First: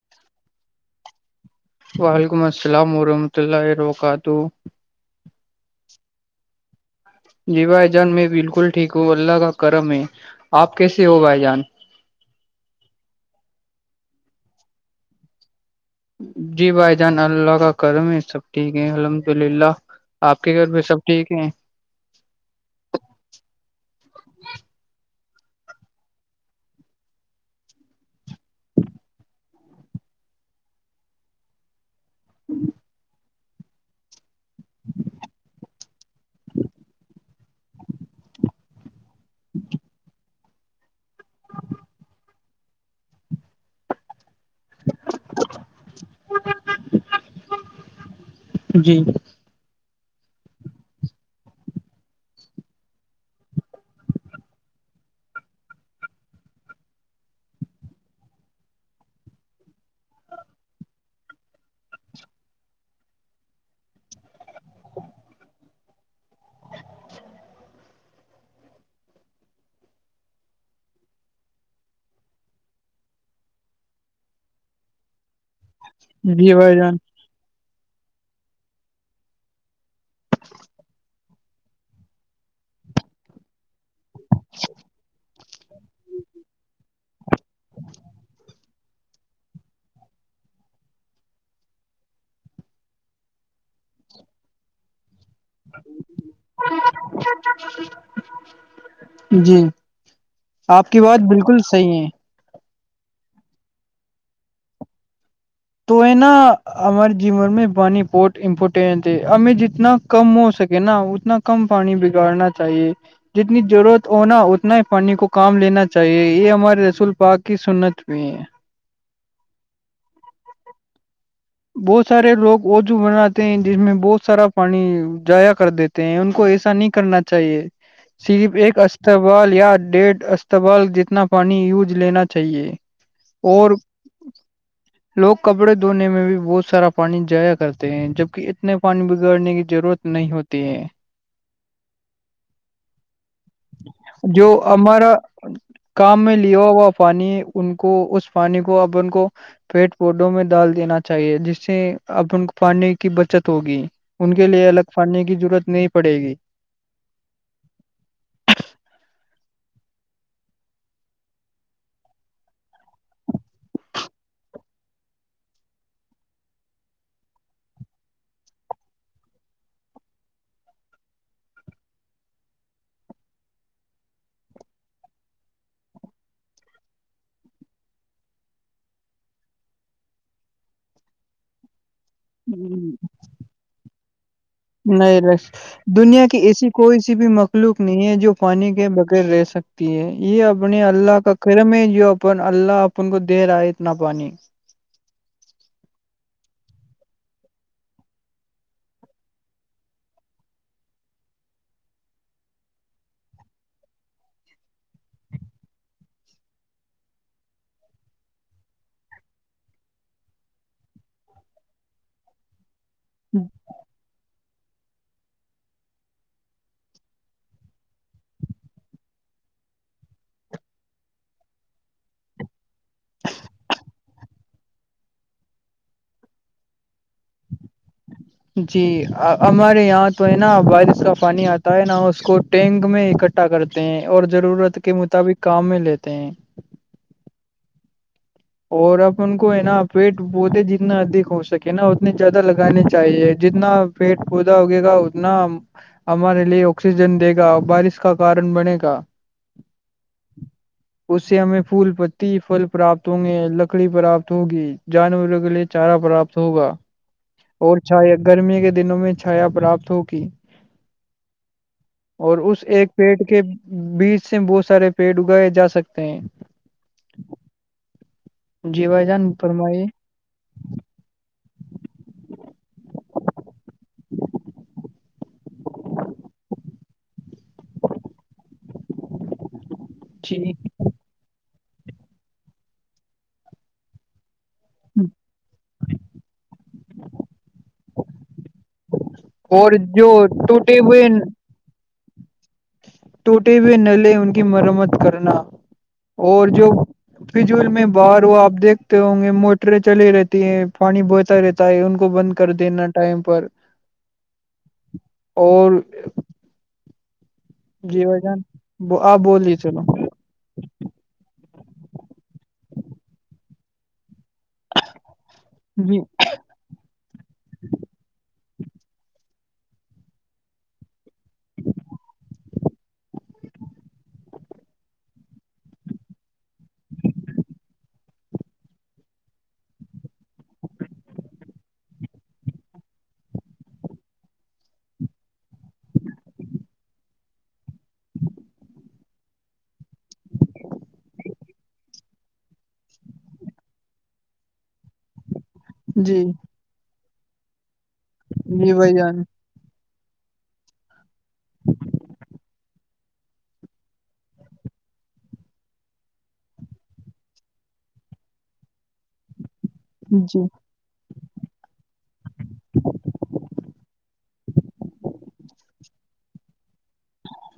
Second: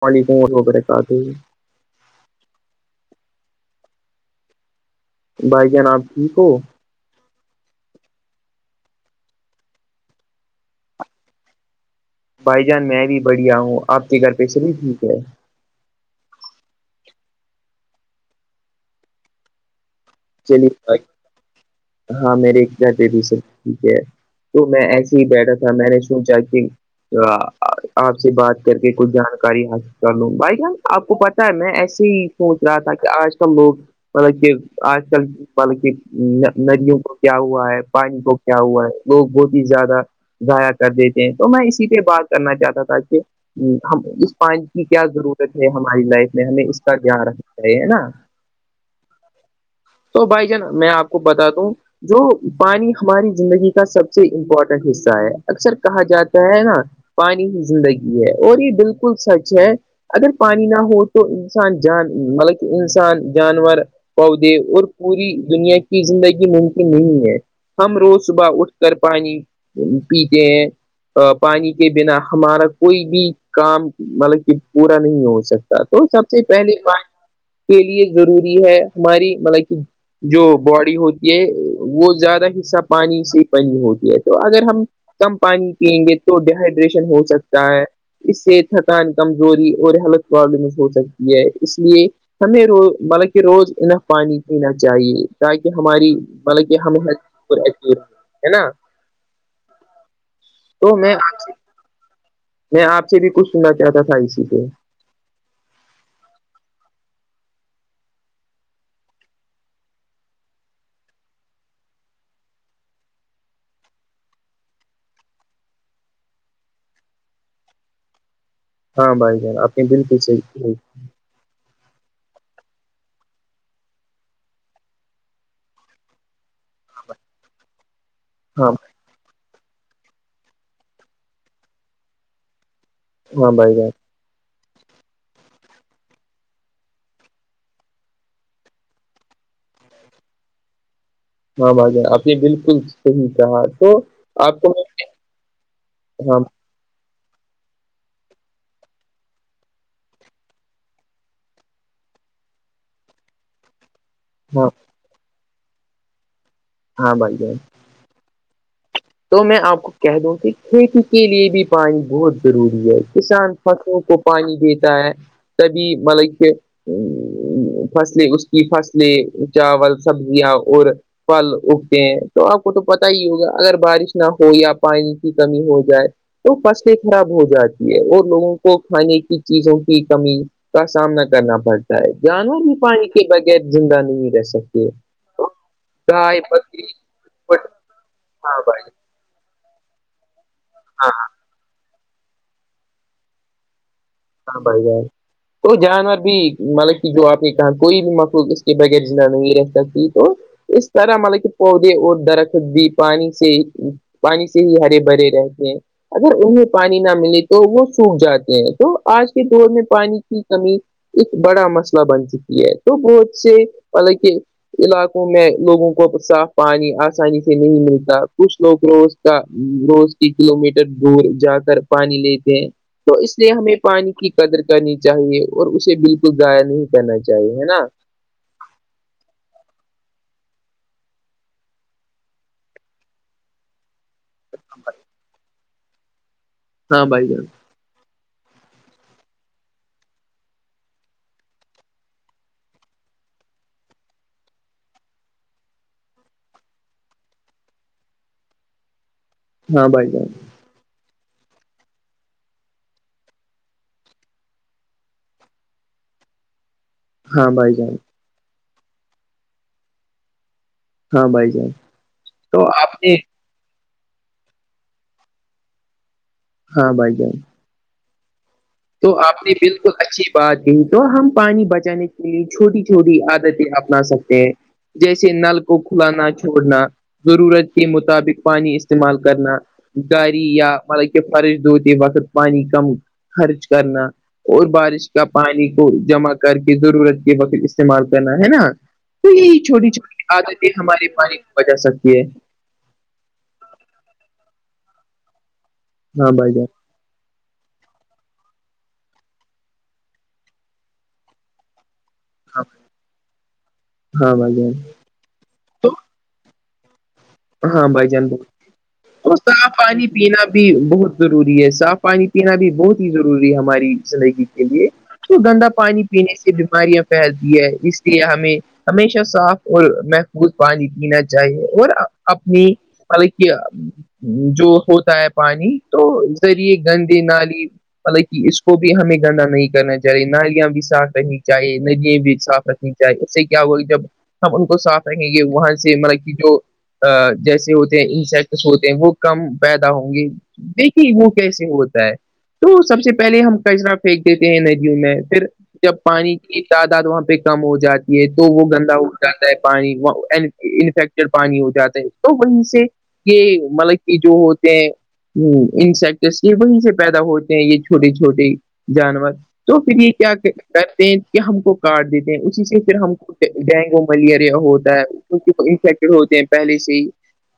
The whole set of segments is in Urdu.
وعلیکم ورم و ببرکاتہ وعلیکم السلام ورحمۃ اللہ الرکاتہ بھائی ج نام ٹھیک ہو جی بھائی جان میں بالکل ٹھیک ہوں اللہ کا کرم ہے آپ کیسے ہو بھائی جان بھائی جان میں بھی بڑھیا ہوں آپ کے گھر پہ سے بھی ٹھیک ہے جی بھائی جان اللہ کا کرم ہے سب ٹھیک ہے الحمد للہ آپ کے چلیے گھر پ سب بھائی- ٹھیک ہیں ہاں میرے گھر پے بھی سب ٹھیک ہے تو میں ایسے ہی بیٹھا تھا میں نے سوچا کہ آپ سے بات کر کے کچھ جانکاری حاصل کر لوں بھائی جان آپ کو پتا میں ایسے ہی سوچ رہا تھا کہ آج کل لوگ مطلب آج کل بلکہ ندیوں کو کیا ہوا ہے پانی کو کیا ہوا ہے لوگ بہت ہی زیادہ ضائع کر دیتے ہیں تو میں اسی پہ بات کرنا چاہتا تھا کہ ہم اس پانچ کی کیا ضرورت ہے ہماری لائف میں ہمیں اس کا کیاان رکھنا چاہی ہے نا جی تو بھائی جان میں آپ کو بتا دوں جو پانی ہماری زندگی کا سب سے امپورٹنٹ حصہ ہے اکثر کہا جاتا ہے نا پانی ہی زندگی ہے اور یہ بالکل سچ ہے اگر پانی نہ ہو تو انسان جان مطلب کہ انسان جانور پودے اور پوری دنیا کی زندگی ممکن نہیں ہے ہم روز صبح اٹھ کر پانی پیھ پانی کے بنا ہمارا کوئی بھی کام مطلب کہ پورا نہیں ہو سکتا تو سب سے جی بھائی پہلے جان بات کے لیے ضروری ہے ہماری مطلب کہ جو باڈی ہوتی ہے وہ زیادہ حصہ پانی سے ہی پنج ہوتی ہے تو اگر ہم کم پانی پیئیں گے تو ڈیہائیڈریشن ہو سکتا ہے اس سے تھکان کمزوری اور ہیلتھ پرابلمز ہو سکتی ہے اس لیے ہمیں رو بلا کہ روز ان پانی پینا چاہیے ت کہہ ہماری بلک ہم ہے نا جی آپ تو کی میں بات بالکل صحیح ہے میں آپ سے بھی کچھ سننا چاہتا تھا اسی پ تو ہے نا ہمارے جیون میں بانی بہت امپورٹینٹ ہے ہمیں جتنا کم ہو سکے نا اتنا کم پانی بگاڑنا چاہیے جتنی ضرورت ہوناا اتنا ہی پانی کو کام لینا چاہیے یہ ہمارے رسول پاک کی سنت میں ہے ہاں بھائی جان اپنی بالکل صحی بہت سارے لوگ ووجو بناتے ہیں جس میں بہت سارا پانی جضائیا کر دیتے ہیں ان کو ایسا نہیں کرنا چاہیے صرف ہاں ایک استبال یا ڈیھ استبال جتنا پانی یوج لینا چاہیے ہاں اور بھائی جان لوگ کپڑے دھونے میں بھی بہت سارا پانی جایا کرتے ہیں جبک اتنے پانی بگاڑنے کی ضرورت نہیں ہوتی ہے ہاں بھجا آپ نے بالکل صحیح کہا تو جو آپ کو ہمارا کام میں لیا ہوا پانی ان کو اس پانی کو اب ان کو پیٹ پودوں میں ڈال دینا چاہیے جس سے اب ان کو پانی کی بچت ہوگی ان کے لیے ہاں الگ پڑنے کی ضرورت نہیں پڑے گی ہاں بھائی جائی تو میں آپ کو کہہ دوں کہ کھیتی کے لیے بھی پانی بہت ضروری ہے کسان فصلوں کو پانی دیتا ہے تبھی مطلب کہ ا فصلیں اس کی فصلیں چاول سبزیاں اور پھل اگتے ہیں تو آپ کو تو پتا ہی ہوگا اگر بارش نہ ہو یا پانی کی کمی ہو جائے تو فصلیں خراب ہو جاتی ہے اور لوگوں کو کھانے کی چیزوں کی کمی کا سامنا کرنا پڑتا ہے جانور ہی پانی کے بغیر زندہ نہیں رہ سکتے نہیں ر دنیا کی گائے ایسی بکری کوئی سی بھی مخلوق نہیں ہے جو ہاں پانی بھائی کے بیر رہ سکتی ہے یہ اپنے ہاں اللہ کا کرم ہے جو پر اللہ اپن کو دے رہا ہے اتنا پانی بڑھ ہے تو جانور بھی مطلب کہ جو آپ کے کہاں کوئی بھی مخلوق اس کے بغیر جا نہیں رہ سکتی تو اس طرح مطلب کہ پودے اور درخت بھی پانی سے پانی سے ہی ہرے بھرے رہتے ہیں اگر انہیں پانی نہ ملے تو وہ سوکھ جاتے ہیں تو آج کے دور میں پانی کی کمی ایک بڑا مسئلہ بن چکی ہے تو بت سے والل کے علاقوں میں لوگوں کو صاف پانی آسانی سے نہیں ملتا کچھ لوگ روز روز کی کلو میٹر دور جا کر پانی لیتے ہیں تو اس اسے ہمیں پانی کی قدر کرنی چاہیے اور اسے بالکل ضائ نہیں کرنا چاہیے ہے نا جی ہمارے یہاں تو ہے نا وارس کا پانی آتا ہے نا اس کو ٹینک میںک اٹھا کرتے ہیں اور ضرورت کے مطابق کام میں لیتے ہیں ہاں بائی جان اور اپ ان کو ہے نا پیٹ بہتے جتنا ادھک ہو سکے نا اتنے زیادہ لگانے چاہیے جتنا پیٹ پودا ہوگے گا اتنا ہمارے لیے آکسیجن دے گا بارش کا کارن بنے گا ہاں بھائی جانائی اس سے ہمیں پھول پتی فل پراپت تے لکڑی پراپت ہوگی جانوروں کے لیے چارا پراپت ہوگا ہاں بھائی اور جان چھایا گرمی کے دنوں میں چھایا پراپت ہو کیی ہاں بھائی جان اور اس تو ایک آپ نے پیٹ کے بیچ سے بہت سارے پیڑ اگائے جا سکتے ہیں ہاں بائی جائی جی بھائی تو جان آپ نے فرمائیے بالکل اچھی بات یہی تو ہم پانی بچانے کے لیے چھوٹی چھوٹی عادتیں اپنا سکتے ہیں جیسے نل کو کھلانا چھوڑنا ضرورت کے مطابق پانی استعمال کرنا گااری جی یا مطلب کہ فرش دتی وقت پانی کم خرچ کرنا اور بارش کا پانی کو جمع کر کے ضرورت کے وقت استعمال کرنا ہے نا تو یہی اور چھوٹی جو چھوٹی عادتیں ٹوٹے ہوئے ہمارے پانی کو بچا سکتی ہے ٹوٹے ہوئے ن لے ان کی مرمت کرنا ہاں اور بھائی جان جو پجول میں باہر ہو آپ دیکھتے ہوں گے موٹریں چلے رہتی ہیں پانی بہتا رہتا ہے ان کو بند کر دینا ٹائم پر ہاں ہاں بھائی جان اور تو ہاں جی بھائی جان ب وہ آپ اور بولیے صاف چلو پانی پینا بھی بہت ضروری ہے صاف پانی پینا بھی بہت ہی ضروری ہے ہماری زندگی لیے تو گندا جی پانی پینے سے بیماریاں پھیلتی ہے اس لیے ہمیں ہمیشہ صاف اور محفوظ پانی پینا چاہیے اور اپنی مل کیا جو ہوتا ہے پانی تو ذریعے گندے نالی حالانکہ اس کو بھی ہمیں گندا نہیں کرنا چاہیے نالیاں بھی صاف رہنی چاہیے ندیاں بھی صاف ر چاہی اس سے کیا ہوا کہ جب ہم ان کو صاتھ رکھیں گے وہاں سے مطلب کہ جو جیسے ہوتے ہیں انسیکٹس ہوتے ہیں وہ کم پیدا ہوں گے دیکھیے وہ کیسے ہوتا ہے تو سب سے پہلے ہم کچرا پھینک دیتے ہیں ندیوں میں پھر جب جی پانی کی تعداد وہاں پہ کم ہو جاتی ہے تو وہ جی بھائی گندا ا جان جاتا پانی وہ انفیکٹڈ پانی ہوتا جات ہیں تو وہیں سے یہ مطلب کہ جو ہوتے ہیں انسیکٹس یہ وہیں سے پیدا ہوتے ہیں یہ چھوٹے چھوٹے جانور تو پھر یہ کیا جی کرتے ہیں کہ ہم کو کارڈ دیتے ہیں اسی سے پھر ہم ڈینگو ملیریا ہوتا ہے کی انفیکٹیڈ ہوتے ہیں پہلے سے ہی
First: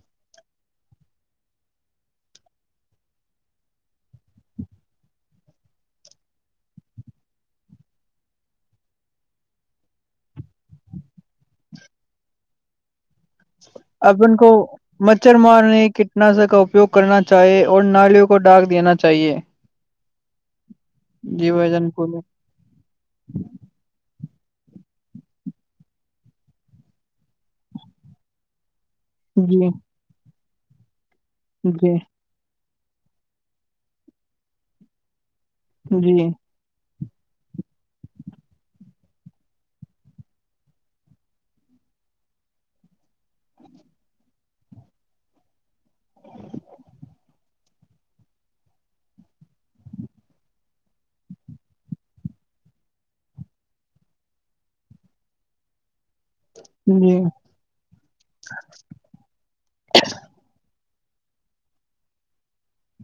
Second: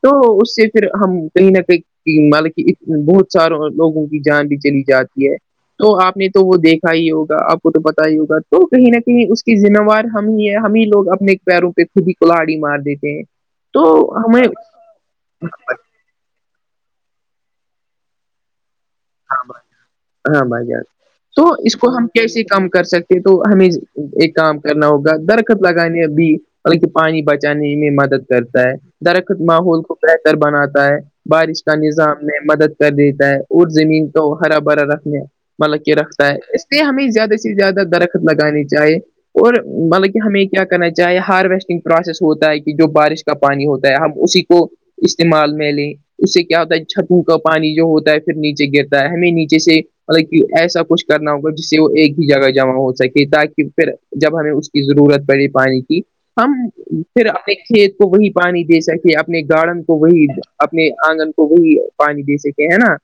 تو اس سے پھر ہم کہیں نہ کہیں کہ مل کہ بہت سار لوگوں کی جان بھی چلی جاتی ہے تو آپ نے تو وہ دیکھا ہی ہوگا آپ کو تو پتا ہی ہوگا تو کہیں نہ کہیں اس کی ذمہوار ہم ہی ہم ہی لوگ اپنے پیروں پہ خود ہی کولہڑی مار دیتے ہیں تو ا ان ہمیں کو مچھر مارنے کے ناسر کا اپیوگ کرنا چاہیے اور نالیوں کو ڈاک دینا چاہیے ہاں بھائی جان تو جی بھائی اس کو جان ہم بولے کیسے کام کر سکتے تو ہمیں ایک کام کرنا ہوگا درخت لگانے ا بھی ب پانی بچانے میں مدد کرتا ہے درخت جی ماحول کو بہتر بناتا ہے بارش کا جی نظام میں مدد کر دیتا ہےد زمین کو ہرا بھرا رکھنے مطلب کہ رکھتا جی ہے ہمیں زیادہ سے زیادہ درخت لگانی چاہیے اور مطلب کہ ہمیں کیا کرنا چاہے ہارویسٹنگ پروسیس ہوتا ہے کہ جو بارش کا پانی ہوتا ہے ہم اسی کو استعمال میں لیں اس سے کیا ہوتا ہے چھتوں کا پانی جو ہوتا ہے پھر نیچے یچے گرتا ہے ہمیں نیچے سے مطلب کہ ایسا کچھ کرنا ہوگا جس سے وہ ایک ہی جگہ جمع ہو سکے تاکہ پھر جب ہمیں اس کی ضرورت پڑی پانی کی ہم جی پھر کھیت کو وہی پانی دے سکے اپنے گارڑن کو وہی اپنے آنگن کو وہی پانی دے سکے ہے نا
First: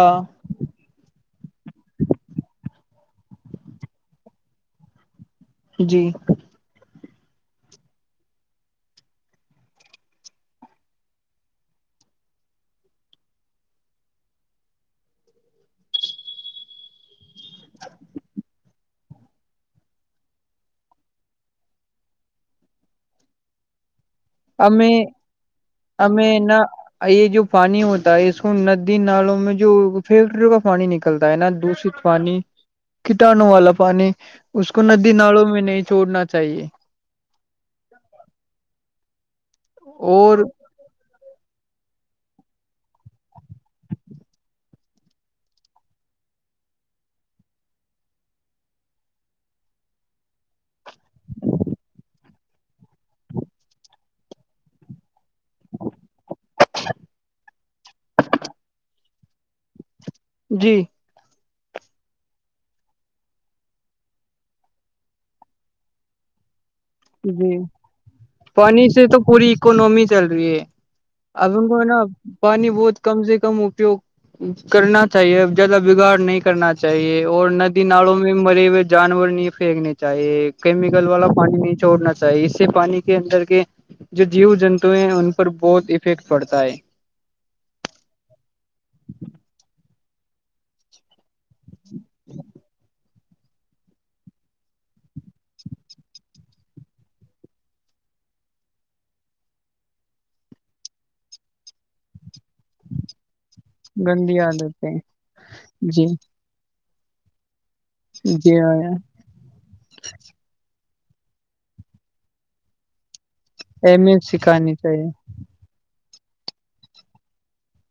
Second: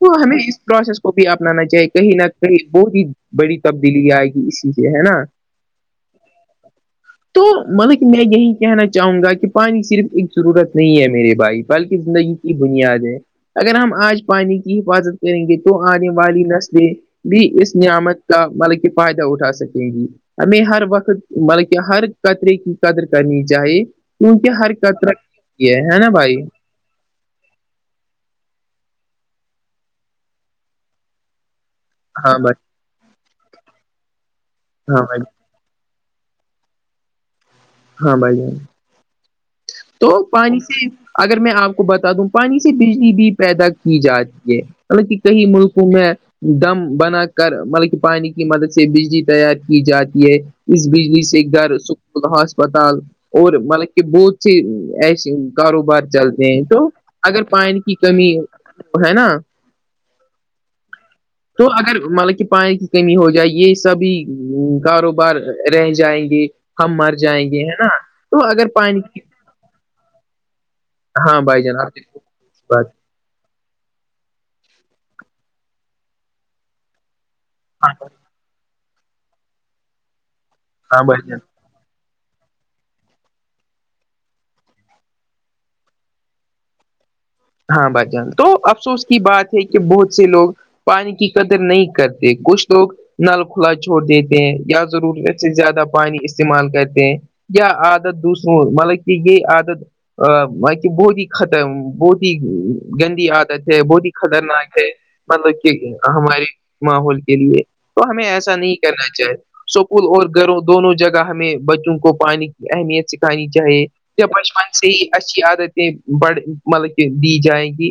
تو ہمیں اس پروسیس کو کو بھی اپنانا چاہے کہیں نہ کہیں بہت ہی بڑی تبدیلی آئے گی اسی سے ہے نا جی [unintelligible] تو مطلب کہ میں یہی کہنا چاہوں گا کہ پانی صرف ایک ضرورت نہیں ہے میرے بھائی بلکہ زندگی بنیاد ہے اگر ہم آج پانی کی حفاظت کریں گے تو آنے والی نسلیں بھی اس نعمت کا مطلب کہ فائدہ اٹھا سکیں گی ہمیں ہر وقت مطلب کہ ہر قطرے کی قدر کرنی چاہیے کیونک ہر ہمیں قتر ہے نا بھائی ہمیں نہ یہ جو پانی ہوتا ہے اس کو ندی نالوں میں جو فیکٹریوں کا پانی نکلتا ہے نا دوش ہاں پانی بھائی کٹانو والا پانی اس کو ہاں ندی بھائی ناڑوں میں نہیں چھوڑنا چاہیے ہاں بھائی جان تو اور پانی سے اگر میں آپ کو بتا دوں پانی سے بجلی بھی پیدا کی جاتی ہے مطلب کہ کئی ملکوں میں دم بنا کر مطلب کہ پانی کی مدد سے بجلی تیار کی جاتی ہے اس بجلی سے گھر سک ہسپتال اور مطلب کہ بہت ا ایسے کاروبار چلتے ہیں تو اگر پانی کی کمی ہے نا جی تو اگر مطلب کہ پانی کی کمی ہو جائے یہ سبھی کاروبار رہ جائیں گے ہم مر جائیں جی گے ہے نا تو اگر پانی سے تو کی پوری اکنمی چل رہی ہے ہاں اب بھائی ان جان کو آپ نا پانی بات بہت کم سے کم اپیوگ کرنا چاہیے ا زیادہ بگاڑ نہیں کرنا چاہیے چاہیے اور ندی ناڑوں میں مرے ہوئے جانور نہیں پھینکنے چاہیے ہاں کیمیکل والا بھائی جان پانی نہیں چھوڑنا چاہیے اس سے پانی کے اندر کے جو جیو جنتو ہیں ان پر بہت افیکٹ پڑتا ہے ہاں ب جان تو افسوس کی بات ہے کہ بہت سے لوگ پانی کی قدر نہیں کرتے کچھ لوگ نل کھلا چھوڑ دیتے ہیں یا ضرورت سے زیادہ پانی استعمال کرتے ہیں عادت دوسروں مطلب کہ یہ عادت ا کہ بہت ہی خترم بہت گندی عادت ہے بہت ہی گندی خطرناک ہے عادتیں مطلب کہ جی ہماریے ماحول کے لیے تو ہمیں جی ایسا نہیں کرنا چاہیے سکول اور گھروں دونوں جگہ ہمیں بچوں کو پانی کی اہمیت سے انی چاہیے اہمیت بچپن سکھانی سے ہی چاہیے اچھی عادتیں بڑ مطلب دی جائے گی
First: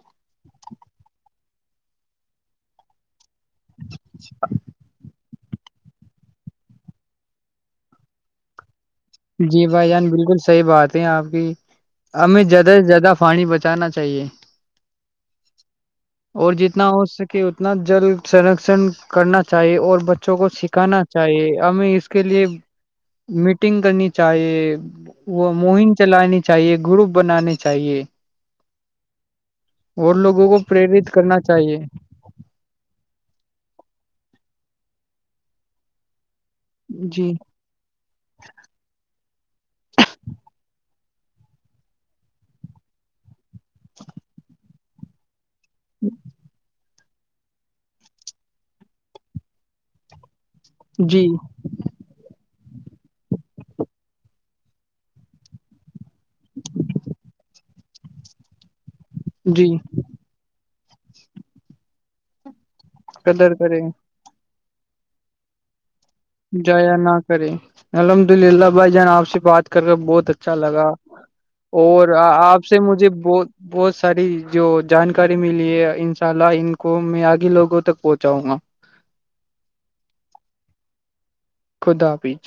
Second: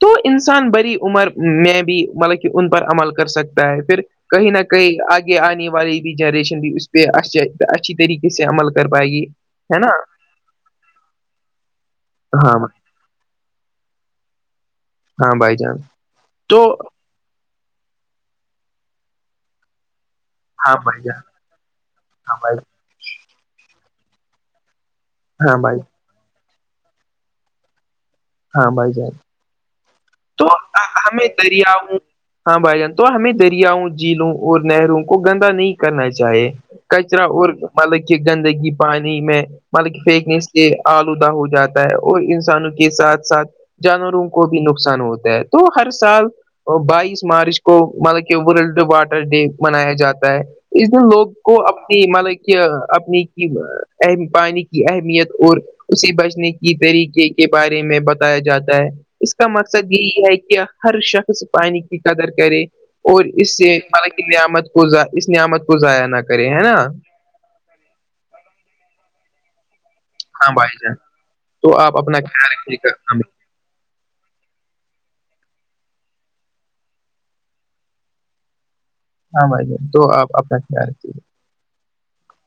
تو انسان بڑی عمر میں بھی مطلب کہ ان پر عمل کر سکتے پھر کہیں نہ کہیں آگے آنے والی بھی جنریشن بھی اس پہ اچھی طریقے سے عمل کر پائے گی جی ہے نا بھائی جان بالکل صحیح بات ہے آپ کی ہمیں ہاں زیادہ سے زیادہ پانی بچانا چاہیے ہاں بائی چانس اور جتنا ہو سکے اتنا جل سرشن کرنا چاہیے اور بچوں کو ہاں بھائی سکھانا جان چاہیے ہمیں اس کے ہاں لیے بھائی میٹنگ کرنی چاہیے وہ ہاں بھائی مہم چلانی چاہیے گروپ بنانی چاہیے ہاں بھائی جان اور تو لوگوں کو پریرت ہمیں کرنا دریا چاہیے ہاں بھائی جان تو ہمیں دریاؤں جیلوں اور نہروں کو گندا نہیں کرنا چاہیے کچرا جی اورور مطلب کہ گندگی پانی میں مطلب فیکنیس سے آلودہ ہو جاتا ہے اور انسانوں کے ساتھ ساتھ جانوروں کو بھی نقصان ہوتا ہے تو ہر سال بائیس مارچ کو مطلب کہ ورلڈ واٹر ڈے منایا جاتا ہے اس دن جی لوگ کو اپنی مالک اپنی کی پانی کی اہمیت اور اسی ب کی طریقے کے بارے میں بتایا جاتا ہے اس کا جی مقصد یہی ہے کہ ہر شخص پانی کی قدر کرے اور قدر اس سےہ کریں نعمت کو اس نعمت کو ضائع نہ کر جیا نہ کرے الحمد للہ بھائی جان آپ سے بات کر رہے بہت ہاں اچھا بھائی لگا جان تو آپ اور اپنا خیال آپ رکھیے سے گا مجھے ب بہت ساری جو جانکاری ملی ہے ان شاء اللہ ان کو میں آگے لوگوں تک پہنچاؤں گا ہاں بھائی ج تو آپ اپناتی خدا پچ